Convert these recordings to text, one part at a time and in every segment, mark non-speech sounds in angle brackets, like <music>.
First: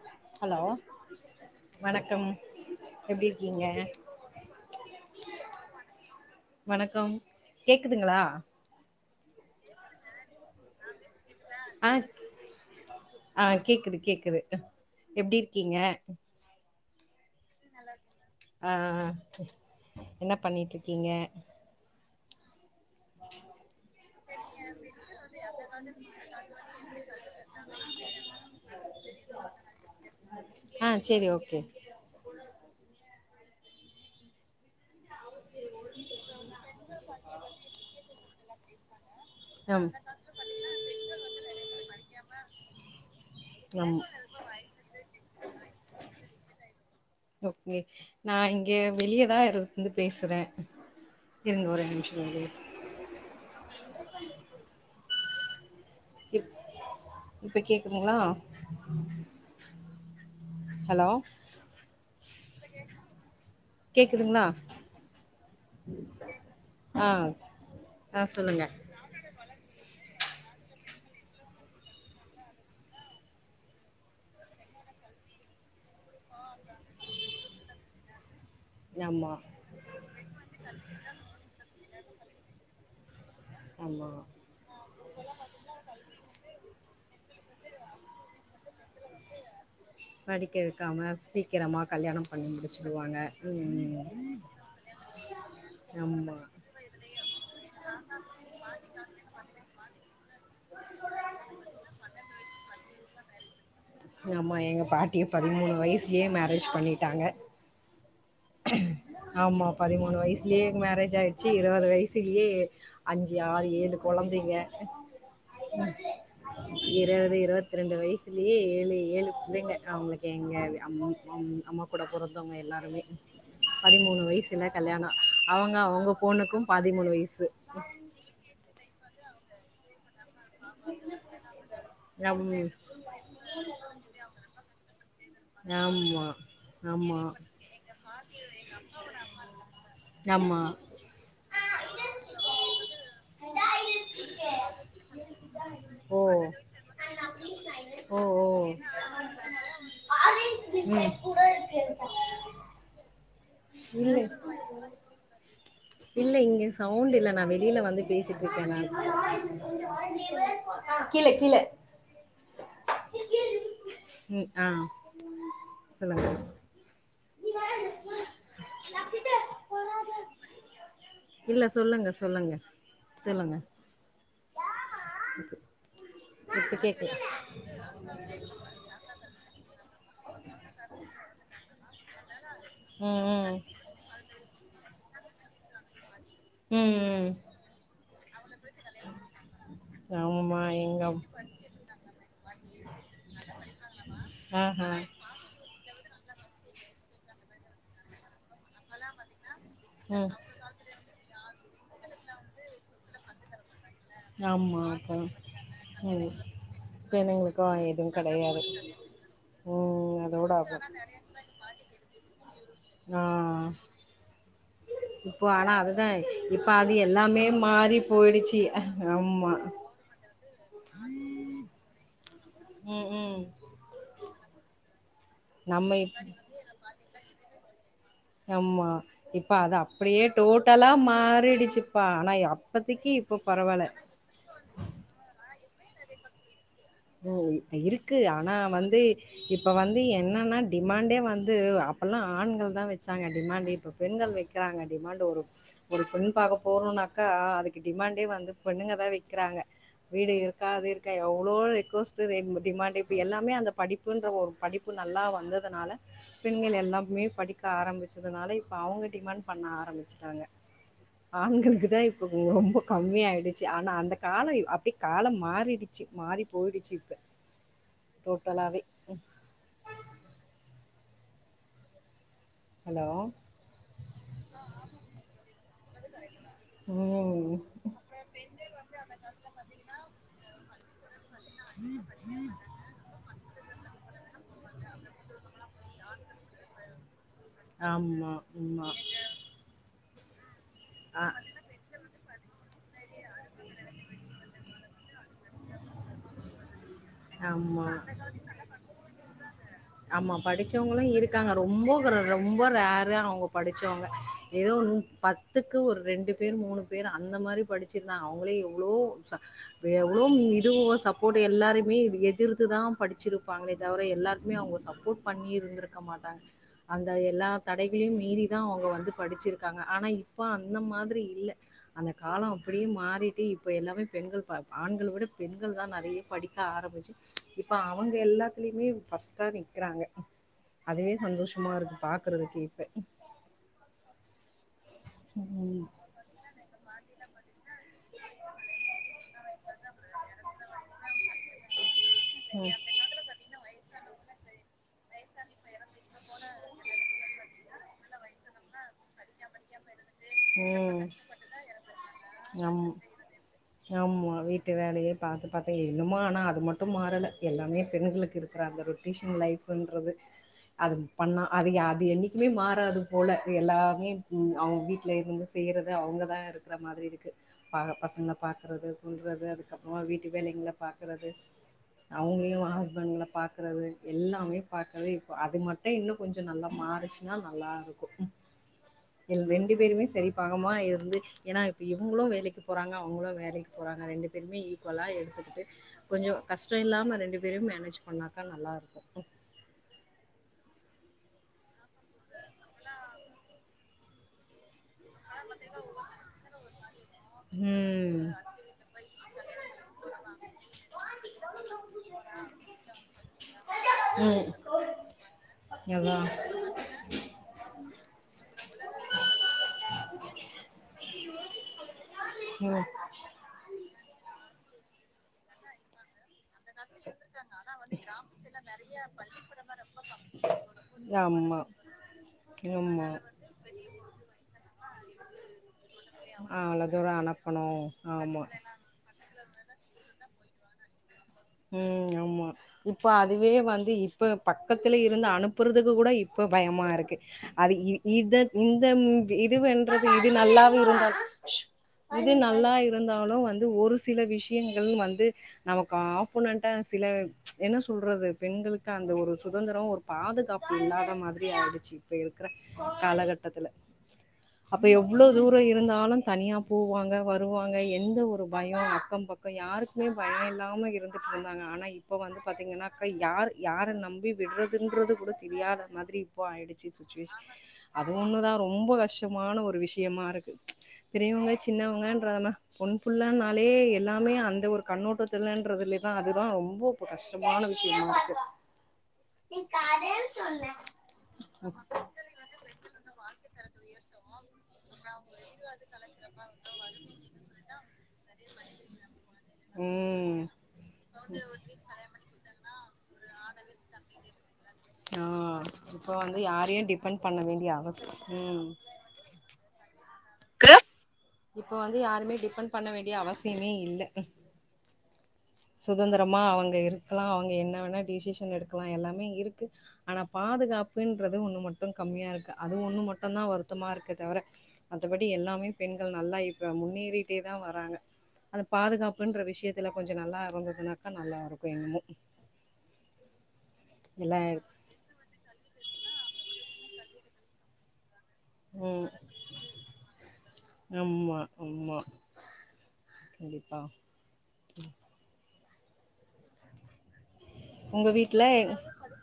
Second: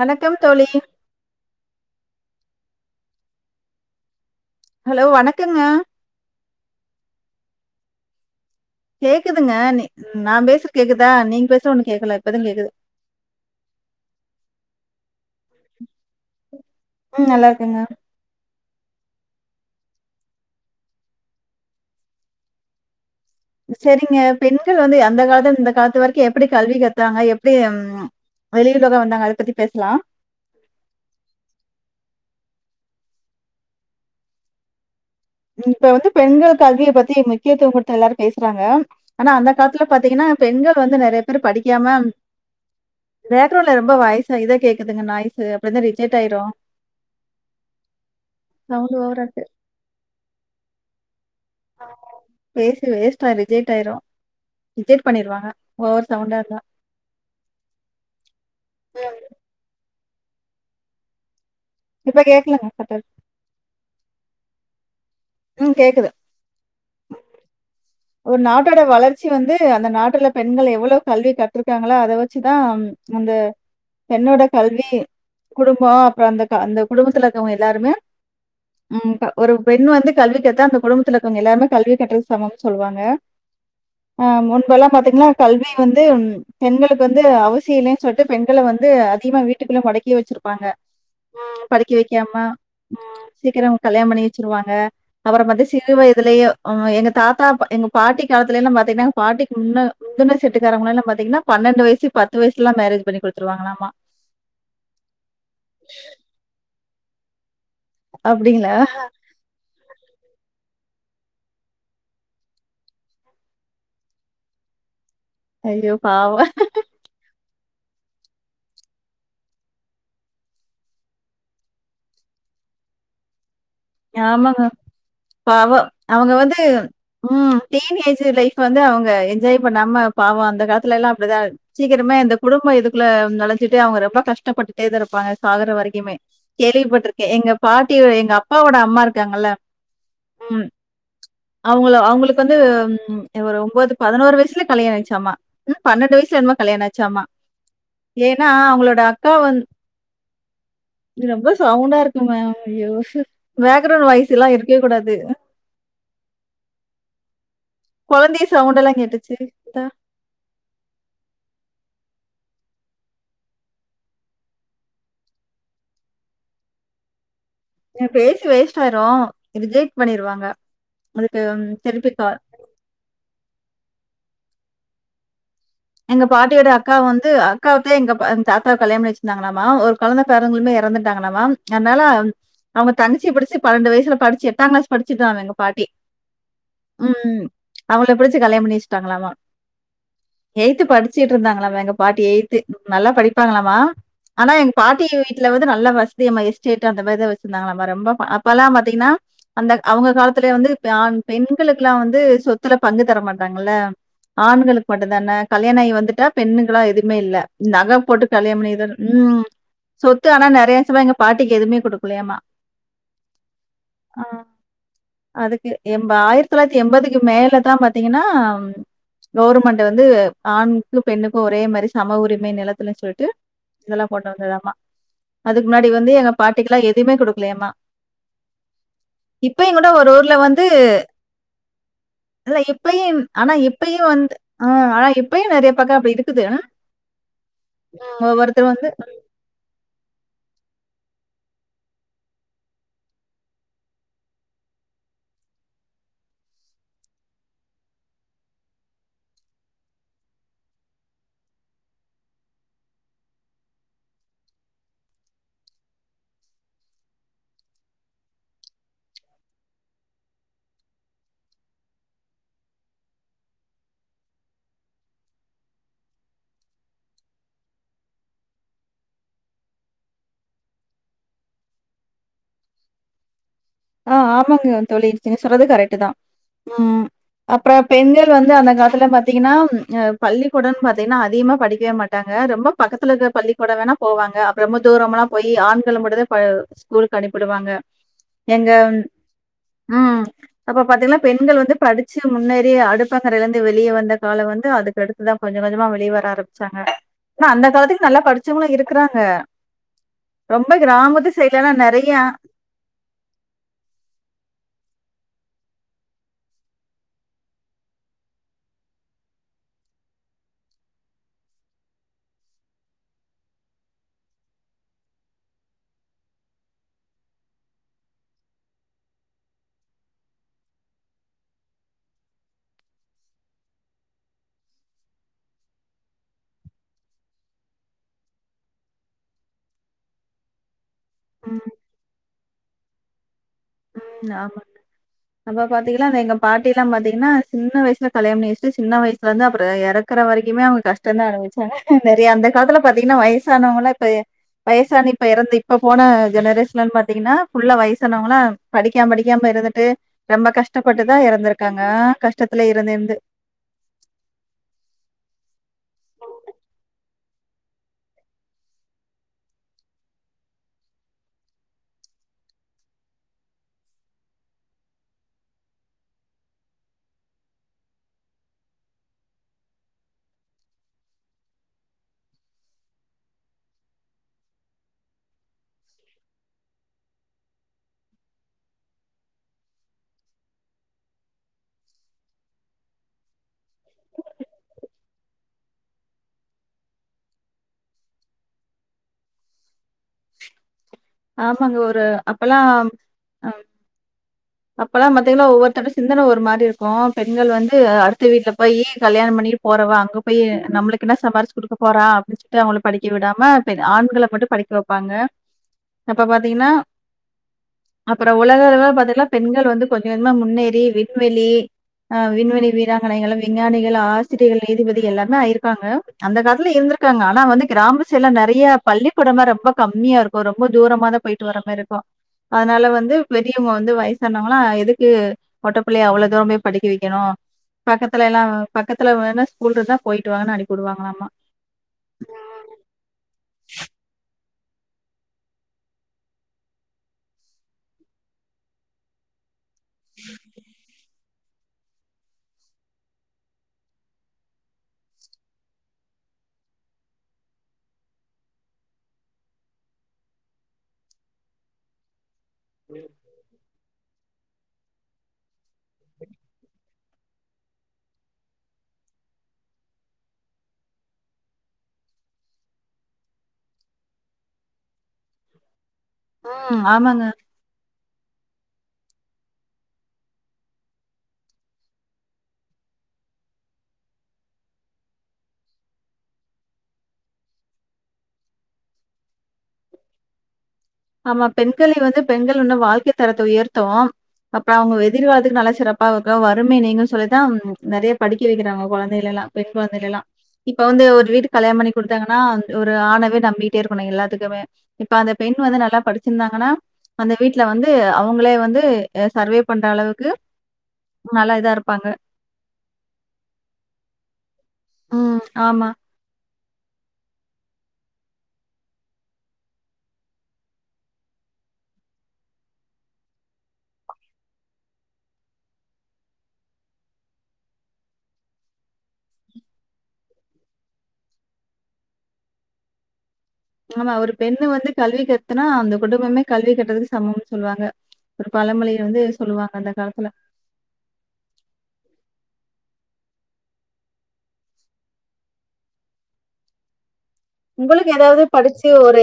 வணக்கம் ஹலோ தோழி. வணக்கம் எப்டி இருக்கீங்க ஹலோ வணக்கங்க வணக்கம் கேக்குதுங்களா கேக்குதுங்க நீ நா பேசுற ஆஹ் ஆஹ் கேக்குது கேக்குது எப்டி இருக்கீங்க உம் நல்லா இருக்கங்க ஆ என்ன பண்ணிட்ருக்கீங்க சேரிங்க பெண்கள் வந்து அந்த காலத்து இந்த காலத்து வரைக்கு எப்படி கல்வி கத்தாங்க எப்டி ம் வெளியுலகா வந்தாங்க அத பத்தி பேசலா ஆ சேரி ஓகே இப்ப வந்து பெண்கள் கல்விய பத்தி முக்கியத்துவம் குடுத்த எல்லாரு பேசுறாங்க ஆனா அந்த காலத்துல ஆம் பத்தீங்கன்னா பெண்கள் வந்து நெறைய பேர் படிக்காம பேக்ரவுண்ட்ல ரொம்ப ஆம் வயசு இத கேக்குதுங்க நாய்ஸ்சு அப்டிருந்த ரிஜெக்ட் ஆயிரு ஓகே நா இங்க ஓவரா வெளியேதா இருக்கு. இரு இருந் பேசுறே இருங்க ஒரே நிமிஷோ வெளிய பேசி வேஸ்டா ரிஜெட் ஆயிரு ரிஜெக்ட் பண்ணிருவாங்க ஓவர் சவுண்டா இப் இருந்தா. இப்ப கேக்குதுங்ளா ஹலோ இப்ப கேக்கலங்க சத்த கேக்குதுங்லா கேக்குது. ஆஹ் ஒரு நாட்டோட வளர்ச்சி வந்து அந்த நாட்டுல பெண்கள் எவ்ளோ கல்வி கற்றுருக்காங்களோ அத வச்சுதா அந்த பெண்ணோட கல்வி குடும்ப அப்புற அந்த அந்த குடும்பத்துல இருக்கவங்க எல்லாருமே உம் ஆமா ஒரு பெண் வந்து கல்வி கத்தா அந்த குடும்பத்துல இருக்கவங்க எல்லாமே கல்வி கட்டுறது சமம் சொல்லுவாங்க ஆமா அஹ் முன்பெல்லா பாத்தீங்னா கல்வி வந்து பெண்களுக்கு வந்து அவசியோ இல்லனு சொல்ட் பெண்கள வந்து அதிகமா வீட்டுக்குள்ள மொடக்கியே படிக்க வச்சிருப்பாங்க வைக்காம சீக்கிரமாக படிக்க கல்யாணம் வைக்காம பண்ணி முடிச்சிடுவாங்க கல்யாண பண்ணி வச்சிருவாங்க அப்றோ பாத்த சிறு ஆமாம் வயதுலயோ அ எங்க தாத் எங்க பாட்டி காலத்துலைலா பாத்தீங்கனா பாட்டிக்கு முன்ன முந்துன செட்டுக்காரவுங்களைலா பாத்தீங்கனா பன்னன்டு வயசு பத்து வயசுலா மேரேஜ் பண்ணி குடுத்ருவாங்கலாமா ஆமா எங்க பாட்டியே பதிமூனு வயசுலயே மேரேஜ் பண்ணி விட்டாங்க அப்டிங்களா? ஆமா பதிமூனு வய்சுலயே மேரேஜ் ஆய்ச்சு இருவது வயசுலயே அஞ்சு ஆறு ஏழு கொழந்தைங்க அய்யோ பாவோ இருபத்தி ரெண்டு வயசுலயே ஏழு ஏழு புள்ளைங்க அவுங்ளுக் எங்க அம்மா அம்மா கூட பொறந்தவங்க எல்லாருமே பதிமூணு ம் ஆமாங்க வயசில் கல்யாணம் அவ அவங்க அவங்க வந்து பொண்ணுக்கும் பதிமூணு வயசு ம் டீன் ஏஜ் லைஃப்வ வந்து அவங்க என் ஜாய் பண்ணாம பாவோ அந்த அந்த காலத்துலலா அப்டிதா சீக்கரமே இந்த ஆமாம் குடும்ப இதுக்குள்ள நொழஞ்சிட் அவுங்க ரொம்ப கஷ்டப்பட்டுட்டே தா இருப்பாங்க சாகர வரைக்குமே ஆமாம் கேள்விபட்ருக்கே ஆமாம் எங்க பாட்டி எங்க அப் அப்பாவோட அம்மா இருக்காங்கள்ள ஆமா. ம் அவுங்கள அவுங்ளுக்கு வந்து ம் ஒரு ஒம்போது பதுனோரு வயசுல கல்யாணாய்ச்சாமா ம் பன்னண்டு ஓ! வயசுல என்னமோ கல்யாணாய்ச்சாமா ஓ! ஓ! ஏன்னா ம். அவுங்களோட அக்கா வந் இது ரொம்ப சவுண்டா இருக்குங்க ம் ஐய்யோ ஹு இல்ல இல்ல இங்க சவ்ண்டு இல்ல நா வெளில வந்து பேசிட் குழந்தை இருக்கே நானு சவுண்டெல்லாம் கேட்டுச்சு. தா கீழ கீழ ம் ஆ சொல்லுங்க எ பேஸ் வேஸ்ட் வரூ ரிஜெக்ட் பண்ணிருவாங்க அதுக்கு இல்ல ம், சொல்லுங்க திருப்பி கால் சொல்லுங்க சொல்லுங்க <inaudible> எங்க பாட்டியோட இப்ப அக்காவ கேக்கல. வந்து அக்காவுக்கே எங்க தாத்தாவ கல்யாண பண்ணி வச்சிந்தாங்களாமா ஒரு கொழந்த பேரங்களுமே இறந்துடாங்களாமா அனால அவுங்க ம் தங்கசிய ம் புடிச்சி பனண்டு வயசுல படிச்சி எட்டாங்களாஸ் படிச்சுட்டாங்க எங்க பாட்டி ம் ம் அவுங்ள புடிச் கல்யாண பண்ணி வச்டாங்களாமா ஆமா எய்த்து எங்க படிச்சுட்டு இருந்தாங்களாமா எங்க பாட்டி எயி்த்து நல்லா படிப்பாங்களாமா ஆனா எங்க ஆஹா பாட்டி வீட்டுல வந்து நல்லா வச ம எஸ்டே் அந்த மாதிரிதான் வச்சிருந்தாங்களாம நம்ம ரொம்ப இப்பல்லாம் பாத்தீங்கன்னா அந்த அவங்க ம் காலத்தில வந்து ஆண் பெண் மக்களுக்குெல்லாம் வந்து சொத்துல பங்கு தர மாட்டாங்கல்ல ஆமா ஆண்களுக்கு அப்ப மட்டும் தானே கல்யாணம் ஆகி ம் வந்துட்டா பெண்ணுங்களா எதுவுமே இல்ல பெண்ணுங்களுக்கு நகை எதுவு போட்டு கெடையாது கல்யாணபண்ணிதான் ம் ம் சொத்து ஆனா அதோட நிறைய ஆகும் சவா எங்க பாட்டிக்கு எதுவுமே கொடுக்க புளையமா ஆ ஆஹ் இப்போ அதுக்கு ஆனா எ அதுதா ஆயிரத்தி இப்ப தொள்ளாயிரத்தி அது எம்பதுக்கு எல்லாமே மேலதா மாறி பாத்தீங்கன்னா போயிடுச்சு ஆமா கவர்மெண்ட் வந்து ஆணுக்கு பெண்ணுக்கு ஒரே மாரி சம உரிமை நிலத்துலன் ம் சொல்லிட்டு ம் இதெல்லா கொண்டு வந்ததாமா அதுக்கு முன்னாடி நம்ம வந்து இப் எங்க பாட்டிக்கு லா எதுவுமே குடுக்க தேமா ஆமா இப்ப அத ஒரு அப்படியே ஊர்ல வந்து டோட்டலா மாறிடுச்சுப்பா ஆனா இல்ல அப்பத்திக்கி இப்பயும் இப்ப பரவால நெறைய பக்க அப்புடி இருக்குது ஆ ஓ இருக்கு ஆனா வந்து இப்ப வந்து என் னன்னா டிமாண்டே வந்து அப்பல்லா ஆண்கள் தா வச்சாங்க டிமாண்ட் இப்ப பெண்கள் வைக்கிறாங்க டிமாண்ட் ஒரு ஒரு பெண் பாக்க போறோனாக்கா அதுக்கு டிமாண்டே வந்து பெண்ணுங்க தா வைக்கிறாங்க வீடு இருக்கா அது இருக்கா எவ்ளோ <unintelligible> டிமாண்ட் எல்லாமே அந்த படிப்புன்ற ஒரு படிப்பு நல்லா வந்ததுனால பெண்கள் எல்லாமே படிக்க ஆரம்பிச்சதுனால இப்ப அவங்க டிமாண்ட் பண்ண ஆரம்பிச்சுட்டாங்க ஆண்களுக்கு தா இப்ப ரொம்ப கம்மி ஆயிடுச்சு ஆனா அந்த கால அப்படி காலம் மாறிடுச்சு மாறி போயிடுச்சு இப்ப டோட்டலாவே ஹலோ ஆஹ் ஆமாங்க தோழி நீங்க சொல்றது கரெக்ட் தா உம் ம் அப்புற பெண்கள் வந்து அந்த காலத்துல பாத்தீங்கன்னா ஆஹ் பள்ளிக்கூடம்னு பாத்தீங்கன்னா அதிகமா படிக்கவே மாட்டாங்க ரொம்ப பக்கத்துல இருக்க பள்ளிக்கூட வேணா போவாங்க அப்புற தூரம்லா போயி ஆண்கள மட்டுந்தா ப ஸ்கூல் கனுப்பிடுவாங்க ஆமா எங்க ஆமா ம் அப்ப பாத்தீங்கன்னா ஆ பெண்கள் வந்து படிச்சு முன்னேறி அடுப்பங்கரையில இருந்து வெளிய வந்த கால வந்து அதுக்கடுத்தது கொஞ்ச கொஞ்சமா வெளிய வர ஆரம்பிச்சாங்க ஆனா அந்த ஆமா காலத்துக்கு நல்லா படிச்சவங்களும் இருக்குறாங்க. ஆமா ரொம்ப படிச்சவங்களு கிராமத்து இருக்காங்க சைட்லலாம் ரொம்ப நெறையா ரொம்ப ரேரு அவுங்க படிச்சவங்க ஏதோ பத்துக்கு ஒரு ரெண்டு பேர் மூணு பேர் அந்த மாரி படிச்சிருந்தா அவங்களே எவ்ளோ ச எவ்ளோ இதுவு சப்போர்ட் எல்லாரயு மே எதிர்த்துதா படிச்சிருப்பாங்களே தவிர எல்லாருக்குமே அவங்க சப்போர்ட் பண்ணி இருந்திருக்க மாட்டாங்க அந்த எல்லா தடைகளையு மீறிதா அவங்க வந்து படிச்சிருக்காங்க ஆனா இப்ப அந்த மாதிரி இல்ல அந்த கால அப்படியே மாறிட்டு இப்ப எல்லாமே பெண்கள் ஆண்களை விட பெண்கள் தா நறைய படி க்க ஆரம்பிச்சுச்சு இப்ப அவங்க எல்லாத்துலயுமே ஃபர்ஸ்ட்டா நிக்கறாங்க அதுவே சந்தோஷமா இருக்கு பா க்குறதுக்கு இப்ப உ ஆமா அப்ப ம் பாத்தீங்கலா அது எங்க பாட்டி ல்ல பாத்தீங்கன்னா சின்ன வயசுல கல்யாணம் பண்ணி வச்சுட்டு சின்ன வயசுல இருந்து அப்புற எறக்குற வரைக்குமே அவங்க கஷ்டந்தா அனுபவிச்சாங்க நறையா அந்த காலத்துல பாத்தீங்கன்னா வயசானவங்கலா இப்ப வயசான இப்ப எறந்து இப்ப போன ஜெனரேஷன்லன் பாத்தீங்கன்னா ஃபுல்லா வயசானவங்களா படிக்காம படிக்காம இருந்துட்டு ரொம்ப உம் கஷ்டப்பட்டு தான் இறந்துருக்காங்க. ஆ கஷ்டத்துல ஆம் இருந்து, இருந்து ஆமா வீட்டு வேலையே பாத்து பாத்து இன்னுமு ஆனா அது மட்டும் மாறல எல்லாமே பெண்களுக்கு இருக்கிற அந்த ரொட்டேஷன் லைஃப்புன்றது அது பண்ணா அது அது என்னைக்குமே மாறாது போல எல்லாமே அவங்க வீட் டுல இருந்து செய்யறது அவங்கதா இருக்கற மாதிரி இருக்கு பசங்கள பாக்கறது குன்றது அதுக்கப்புறமா வீட்டு வேலைங்கள பாக்கரது அவங்களையு ஹஸ்பண்ட்ங்ல பாக்குரது எல்லாமே பாக்குரது இப்ப அது மட்டு இன்னு கொஞ்ச நல்லா மாறிச்சுன்னா நல்லா இருக்கு ரெண் டு பேருமே சரி பாகமா இருந்து ஏன்னா இப்ப இவங்களு வேலைக்கு போறாங்க அவங்களு வேலைக்கு போறாங்க ரெண்டு பேருமே ஈக்குவலா எடுத்துக்கிட்டு கொஞ்ச கஷ்ட இல்லாம ரெண்டு பேரும் மேனேஜ் பண்ணாக்கா நல்லா இருக்கு ஆமாங்க ஒரு அப்பல்லா அஹ் அப்பெல்லாம் பாத்தீங்கன்னா ஒவ்வொருத்தரட சிந்தன ஒரு மாரி இருக்கு பெண்கள் வந்து ம் அடுத்த வீட்டுல போயி கல்யாணம் பண்ணிட்டு போறவா அங்க போய் நம்மளுக்கு என்ன சம்பாரிச்சு குடுக்க போறா அப்படின்னு சொல்லிட்டு அவங்கள படிக்க விடாம ப ஆண்கள ம் மட்டும் படிக்க வைப்பாங்க அதா அப்ப பாத்தீங்கன்னா அப்புறம் உலக அளவுல பாத்தீங்கன்னா பெண்கள் வந்து கொஞ்ச முன்னேறி விண்வெளி ஆ விண்வெளி ம் வீராங்கனைகள் விஞ்ஞானிகள் ஆசிரியிகள் நீதிபதி எல்லாமே ஆயிருக்காங்க அந்த காலத்துல இருந்திருக்காங்க ஆனா வந்து கிராம சைட்லா நெறைய பள்ளிக்கூடலா ரொம்ப கம்மியா இருக்கு ரொம் ரொம்ப தூரமா தா போயிட்டு வர ஆமா மாரிக்கு அதனால ஆமா வந்து பெரியவங்க வந்து வயசானவங்களா எதுக் ஏ ஒட்டப் பிள்ளைய அவ்ளோ தூரம் அவ்ளோ படிக்க தூரோ வைக்கணு அனுப்பணு பக்கத்துல எல்லா ஆமா பக்கத்துல வேணா ஊடுஊடா போயிட்டு வானு அனுப்பி விடுவாங்களாமா உம் ஆமா இப்ப அதுவே வந்து இப்ப பக்கத்துல இருந்து அனுப்புறதுக்கு கூட இப்ப பயமா இருக்கு அத இத இந்த இதுன் இது இது நல்லாவு இருந்தா இது நல்லா இருந்தாலு வந்து ஒரு சில விஷயங்கள் வந்து நமக்கு ஆப் புனன்டா சில என்ன சொல்றது பெண்களுக்கு அந்த ஒரு சுதந்திரம் ஒரு பாதுகாப்பு இல்லாத மாதிரி ஆயிடுச்சு இப்ப இரு கிற காலகட்டத்துல அப்ப எவ்வளவு தூரோ இருந்தாலு தனியா போவாங்க வருவாங்க எந்த ஒரு பயோ அக்க பக்கம் யாருக்குமே பயோ இல்லாம இருந் இருந்தாங்க ஆனா இப்ப வந்து பாத்தீங்கன்னாகா யார் யார நம்பி விட்றங்குது கூட தெரியாத மாதிரி இப்போ ம். ஆயிடுச்சு ஆமாங்க. சுச்சுவேசன் அது ஒண்ணுதா ரொம்ப கஷ்டமான ஒரு விஷயமா இருக்கு பெரியவங்க சின்னவங்கன்றனா பொண் புள்ளனாலே எல்லாமே அந்த ஒரு கண்ணோட்டத்துலன்றது அதுதா ரொம்ப இப்ப கஷ்டமான விஷயமா இருக்கு ஆமா பெண்களை வந்து பெண்கள் உன்னு வாழ்க்கை தரத்த உயர்த்தவும் அப்ப அவங்க எதிர்காலத்துக்கு நல்லா சிறப்பா இருக்க வறுமை நீங்கு சொல்லிதா நிறைய படிக்க வைக்கிறாங்க குழந் பிள்ளைகளைல்லா பெண் கொழந்தையல்லா ம் இப்ப வந்து ஒரு வீட்டுக்கு கல்யாணம் பண்ணி கொடுத்தங்கன்னா ஒரு ஆணவே நம்பிட்டே இருக்கணு எல்லாத்துக்குமே இப்ப ஆ அந்த பெண் வந்து நல் இப்போ வந்து படிச்சிருந்தாங்கன்னா யாரையு டிபெண்ட் அந்த பண்ண வீட்ல வேண்டிய வந்து அவசிய அவங்களே வந்து சர்வே பண்ற அள வுக்கு க்கு இப்ப வந்து யாருமே டிபெண்ட் பண்ண வேண்டிய அவசியமே இல்ல ம். ஆமா, சுதந்திரமா அவுங் கே இருக்கலா அவுங்க என்ன வேனா டிசிஷன் எடுக்கலா எல்லாமே இருக்கு ஆனா பாதுகாப்புன்றது ஒண்ணு மட்டு கம்மியா இருக்கு அது ஒண்ணு மட்டுந்தா வருத்தமா இருக்கே தவிர மத்தபடி எல்லாமே பெண்கள் நல்லா இப்ப முன்னேறிட்டே தா வராங்க அது பாதுகாப்புன்ற விஷயத்துல கொஞ்சோ சேரி நல்லா இருந்ததுனாக்கா நல்லா இருக்கு இன்னுமு ஆமா ஒரு பெண்ணு வந்து கல்வி கத்துனா அந்த குடும்பமே கல்வி கற்றதுக்கு சமம் சொல்லுவாங்க ஒரு பழமொழிய ம் வந்து சொல்லுவாங்க அந்த காலத்துல ஆமா ஆமா கண்டிப்பா உங்க உங்களுக்கு எதாவது படிச்சு வீட்ல ஒரு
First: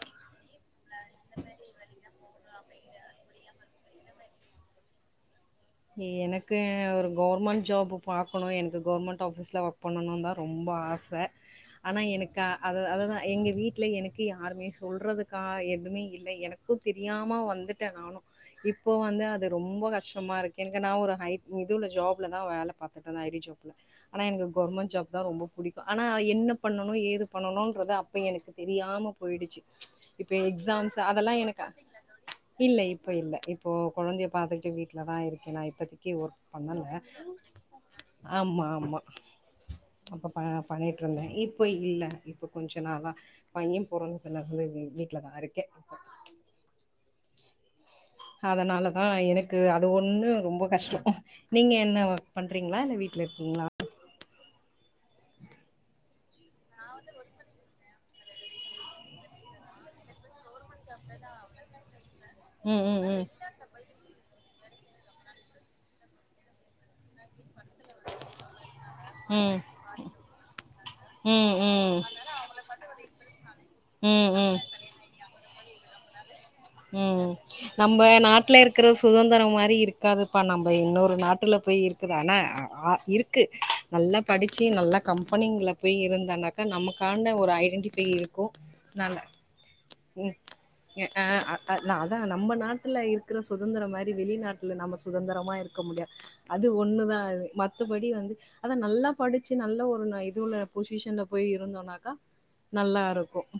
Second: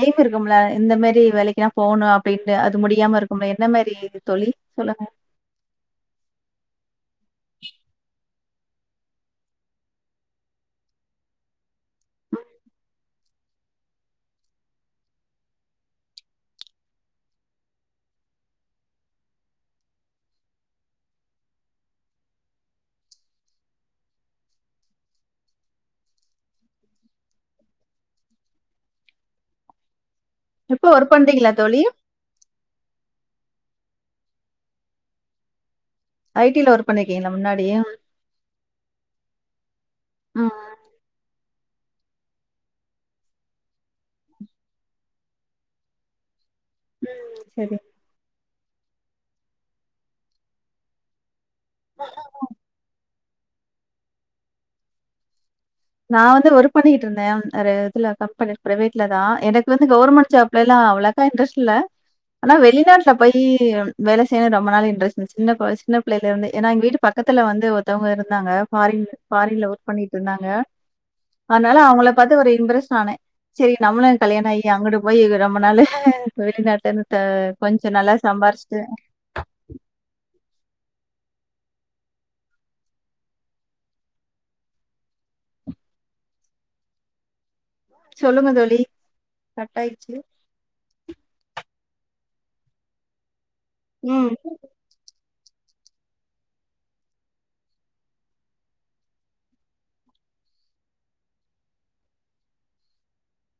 எய்ம் இருக்கும்ல இந்த மாரி வேலைக்குன்னா போணு அப்டின் னு அது முடியாம இருக்குமே என்ன மாரி இது தோழி சொல்லுங்க எனக்கு ஒரு கவர்மெண்ட் ஜாப்பு பா க்கணு எனக்கு கவுர்மெண்ட் ஆஃபீஸ்ல ஒர்க் பண்ணணு தா ரொம்ப ஆச ஆனா எனக்கா அத அதுதா எங்க வீட்ல எனக்கு யாருமே சொல்றதுக்கா எதுமே இல்லை எனக்கும் தெரியாம வந்துட்டே நானு இப்போ வந்து அது ரொம்ப கஷ்டமா இருக் கு எனக்கு நா ஒரு ஹை இது உள்ள ஜாப்ல தா வேல பாத்துட்ருந்தே ஐ டி ஜாப்ல ஆனா எனக்கு கவுர்மெண்ட் ஜாப் தா ரொம்ப புடிக்கு ஆனா என்ன பண்ணனு ஏது பண்ணனுன்றத அப்ப எனக்கு தெரியாம போயிடுச்சு ச் இப்ப இப்போ எக்ஸாம்ஸ் ஒர்க் அதெல்லா பண்றீங்களா எனக்கு தோழி? இல்ல இப் இப்ப இல்ல இப்போ கொழந்தய பாத்துக்கிட்டு வீட்ல தா இருக் கேனா இப்பதி க்கி ஒர்க் ஐடில பண்ணல பண்ணிருக்கீங்களா முன்னாடி? ஆமா ஆமா அப்ப ப ம். பண்ணிட்டுருந்தே இப் இப்போ இல்ல இப்ப கொஞ்சோ நாளா பையே பொறந்ததுலருந்து வீட்லதா இருக்கே உம் செரி அதனால தா எனக்கு அது ஒ ன்னு ரொம்ப கஷ்டோ நீங்க என்ன ஒர்க் பண்றீங்களா இல்ல வீட் லருக்கிங்களா நா வந்து ஒரு ஒர்க் பண்ணிகிட்டு இருந்தே ஒரு இதுல அப்ப எனக்கு பிரைவேட்ல தா எனக்கு வந்து கவுர்மண்ட் ஜாப் லல்லா அவ்ளக்கா இன்ட்ரஸ்ட் இல்ல ஆனா ம் ம் வெளிநாட்ல ம் போயி வேல செய்யணு ரொம்ப நாள் இன்ட்ரஸ்ட் இருந்துச்சு சின்ன கொ சின்ன பிள்ளேல இருந்தே ஏனா எங்க வீட்டு பக்கத்துல வந் து ஒருத்தவுங்க இருந்தாங்க ஃபாரின் ம் ஃபாரின்ல ஒர்க் பண்ணிட்டு இருந்தாங்க ம் அதனால ம் அவுங்கள பாத்து ஒரு இம்பரஸ் ஆனே சேரி நம்மளு ம் கல்யாண ஆயி அங்குட்டு போயி ரொம்பனாலு உம் நம்ம நாட்ல சம்பாரிச்சுட்டு இருக்கற சுதந்திரம் மாரி இருக்காதுப்பா நம்ம இன்னொரு நாட்டுல போய் இருக்கது ஆனா அ இருக்கு நல்லா படிச்சு நல்லா கம்பெனிங்கல்ல போய் இருந்தனாக்கா நமக்கான ஒரு ஐடன் டிஃபை இருக்கு சொல்லுங்க தோழி. நாங்க கட் ஆயிடுச்சு. உம் ய ஆஹ் அ ஆ நா அதா நம்ம நாட்டுல இருக் க்ற சுதந்தரம் மாறி ம். வெளிநாட்ல நம்ம சுதந்திரம் ம்மா இருக்க முடியாது அது ஒண்ணுதா அது மத்தபடி வந்து அத நல்லா படிச்சு நல்ல ஒரு இது உள்ள பொசிஷன்ல போய் இருந்தோனாக்கா நல்லாருக்கும்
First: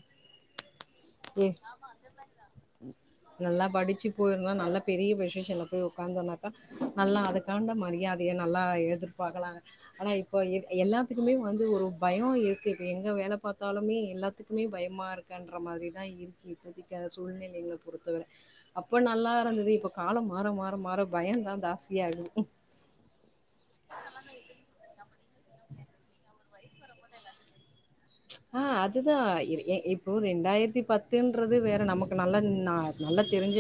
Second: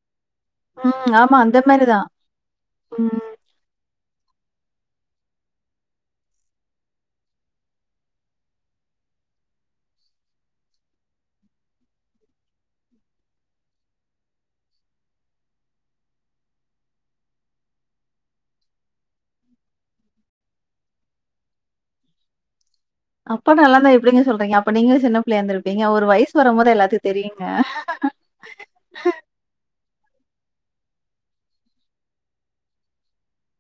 உம் ஆமா அந்த மாரிதா நல்லா படு டுச்சு போயிருந்தா நல்ல பெரிய பொஷிஷன்ல போய் உக்காந்தோனாக்கா நல்லா அதுக்காண்ட மரியாதைய நல்லா எதிர்பாக்கலாங்க ஆனா இப்ப எல்லாத்துக்குமே வந்து ஒரு பயம் இருக்கு எங்க வேல பாத்தாலுமே எல்லாத்துக்குமே பயமா இருக்குன்ற மாரிதா இருக்கு இப்பதிக்கி அது சூழ்நிழை பொறுத்த வர அப்ப நல்லாருந்தது இப்ப காலம் மாற மாற மாற பயந்தா ஜாஸ்தியாகுது அப்ப நல்லாந்தா எப்டிங்க சொல்றிங்க அப்ப நீங்க சின்ன பிள்ளயா இந்திருப்பீங்க ஒரு வயசு வரும்போது எல்லாத்தையு தெரியுங்க ப்ச் ஆஹ் அதுதா இ இப் போ ரெண்டாயிரத்தி பத்துன்றது வேற நமக்கு நல்லா நல்லா தெரிஞ்ச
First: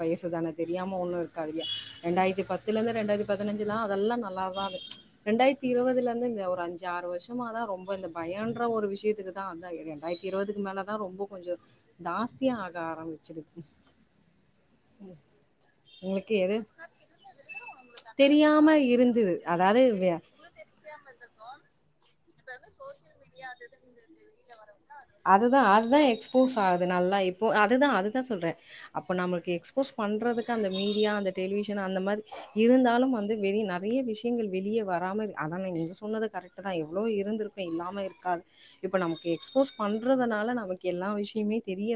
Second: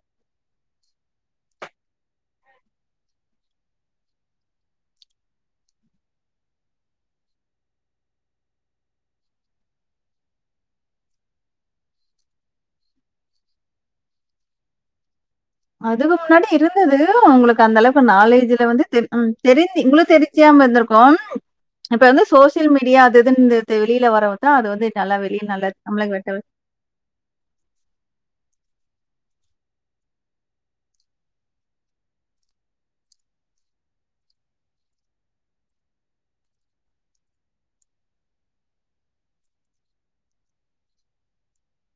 வயசுதான தெரியாம ஒண்ணு இருக்காதுல்லயா ரெண்டாயிரத்தி பத்துல ரெண்டாயிரத்தி பதினஞ்சுனா அதெல்லா நல்லாதா ப்ச் ரெண்டாயிரத்தி இருவதுல இருந்துங்க ஒரு அஞ்சு ஆறு வருஷமாதா ரொம்ப இந்த பயன்ற ஒரு விஷ் யத்துக்குதா அந்த ரெண்டாயிரத்தி இருவதுக்கு மேலதா ரொம்போ கொஞ்சோ ஜாஸ்தியா ஆக ஆரம்பிச்சிருக்கு அதுக்கு முன்னாடி இருந்தது உங்ளுக்கு அந்தளவுக்கு நாலேஜ்ல தெரியாம வந்து தெ ம் இருந்தது. தெரிஞ்சு அதாவது உங்ளும் வே தெரிஞ்சாம இருந்ருக்கு இப்ப வந்து சோசியல் மீடியா அது இதுன்னு இந்த- இந்த வெளியில வரவு தான் அது வந்து நல்லா வெளியில அதுதா நல்லா அதுதா நம்மள எக்ஸ்போஸ் ஆகுது நல்லா இப்போ அதுதா அதுதா சொல்ற அப்போ நம்ளுக்கு எக்ஸ்போஸ் பண்ணுறதுக்கு அந்த மீடியா அந்த டெலிவிஷன் அந்த மாரி இருந்தாலும் வந்து வெளிய நெறய விஷயங்கள் வெளிய வராம இரு அதா நீங்க சொன்னது கரட்டுதா வ்ளோ இருந்திருக்கு இல்லாம இருக்காது இப்ப நமக்கு எக்ஸ்போஸ் பண்றதுனால நமக்கெல்லா விஷ்யமே தெரிய